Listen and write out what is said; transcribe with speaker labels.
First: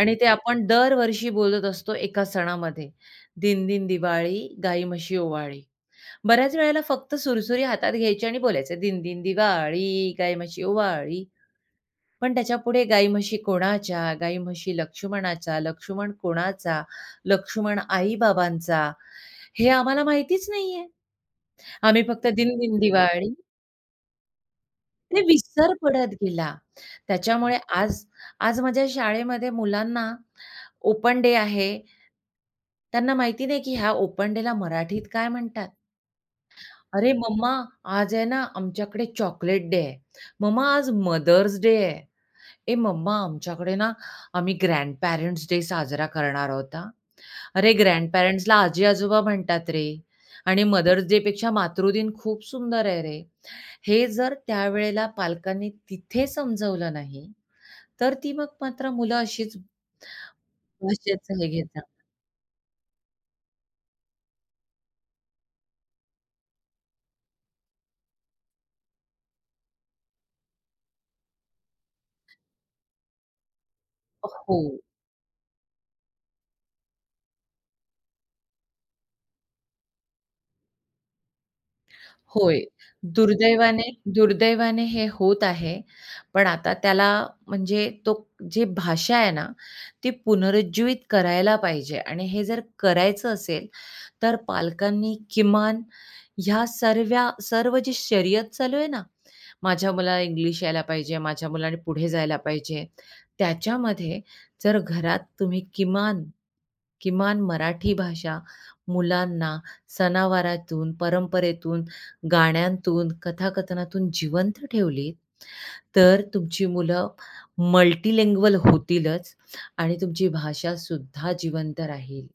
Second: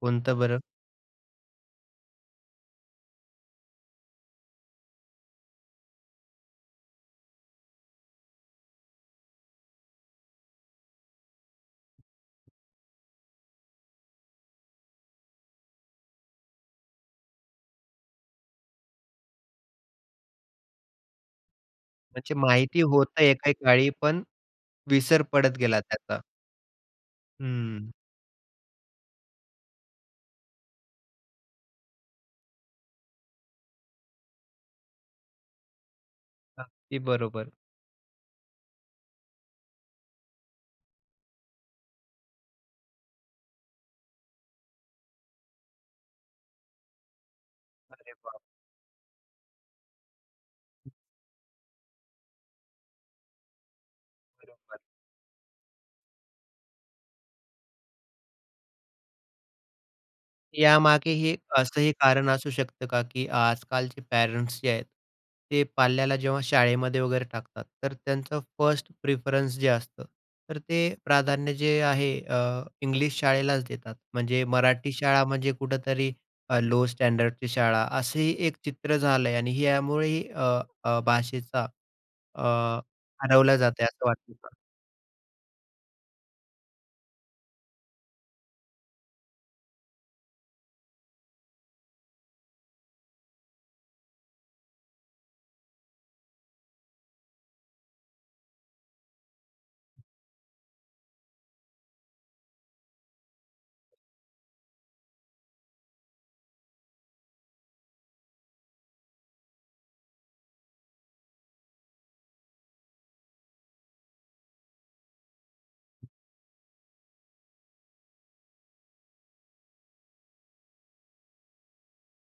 Speaker 1: आणि ते
Speaker 2: कोणतं बरं?
Speaker 1: आपण दरवर्षी बोलत असतो एका सणामध्ये, दिनदिन दिवाळी, गाई म्हशी ओवाळी. बऱ्याच वेळेला फक्त सुरसुरी हातात घ्यायची आणि बोलायचे, दिनदिन दिवाळी, गाई म्हशी ओवाळी. पण त्याच्यापुढे गाई म्हशी कोणाच्या? गाई म्हशी लक्ष्मणाच्या. लक्ष्मण कोणाचा? लक्ष्मण आई-बाबांचा. हे आम्हाला माहितीच नाहीये. आम्ही फक्त
Speaker 2: अच्छा
Speaker 1: दिनदिन
Speaker 2: माहिती होत
Speaker 1: दिवाळी
Speaker 2: एके काळी पण
Speaker 1: ते
Speaker 2: विसर पडत
Speaker 1: विसर
Speaker 2: गेला
Speaker 1: पडत
Speaker 2: त्याचा.
Speaker 1: गेला. त्याच्यामुळे
Speaker 2: हं.
Speaker 1: आज आज माझ्या शाळेमध्ये मुलांना ओपन डे आहे, त्यांना माहिती नाही, की ह्या ओपन डेला मराठीत काय म्हणतात.
Speaker 2: अगदी
Speaker 1: "अरे मम्मा,
Speaker 2: बरोबर.
Speaker 1: आज आहे ना आमच्याकडे चॉकलेट डे आहे. मम्मा, आज मदर्स डे आहे. ए मम्मा, आमच्याकडे ना आम्ही ग्रँडपेरेंट्स डे साजरा करणार आहोत हं." अरे,
Speaker 2: अरे बाप.
Speaker 1: ग्रँडपेरेंट्सला आजी-आजोबा म्हणतात रे आणि मदर्स डे पेक्षा मातृदिन खूप सुंदर आहे रे. हे जर
Speaker 2: [unintelligible]
Speaker 1: त्यावेळेला पालकांनी तिथे समजवलं नाही तर ती मग मात्र मुलं अशीच
Speaker 2: यामागे
Speaker 1: भाषेच
Speaker 2: हे
Speaker 1: हे घेतात.
Speaker 2: असंही कारण असू शकतं का, की आजकालचे पॅरंट्स जे आहेत, ते पाल्याला जेव्हा शाळेमध्ये वगैरे टाकतात, तर त्यांचं फर्स्ट प्रिफरन्स जे असतं, तर ते प्राधान्य जे आहे, अ, इंग्लिश शाळेलाच देतात.
Speaker 1: अ.
Speaker 2: म्हणजे
Speaker 1: हो.
Speaker 2: मराठी शाळा म्हणजे कुठेतरी लो स्टँडर्डची शाळा असंही एक चित्र झालं आणि यामुळेही अ, अ, भाषेचा अ,
Speaker 1: होय,
Speaker 2: हरवला जात
Speaker 1: दुर्दैवाने
Speaker 2: आहे असं वाटतं का?
Speaker 1: दुर्दैवाने हे होत आहे. पण आता त्याला म्हणजे तो जी भाषा आहे ना, ती पुनरुज्जीवित करायला पाहिजे आणि हे जर करायचं असेल तर पालकांनी किमान ह्या सर्व्या सर्व जी शर्यत चालू आहे ना, माझ्या मुलाला इंग्लिश यायला पाहिजे, माझ्या मुलाने पुढे जायला पाहिजे त्याच्यामध्ये जर घरात तुम्ही किमान, किमान मराठी भाषा मुलांना सनावारातून, परंपरेतून, गाण्यांतून, कथाकथनातून जिवंत ठेवली तर तुमची मुलं मल्टीलिंग्वल होतीलच आणि तुमची भाषासुद्धा जिवंत राहील.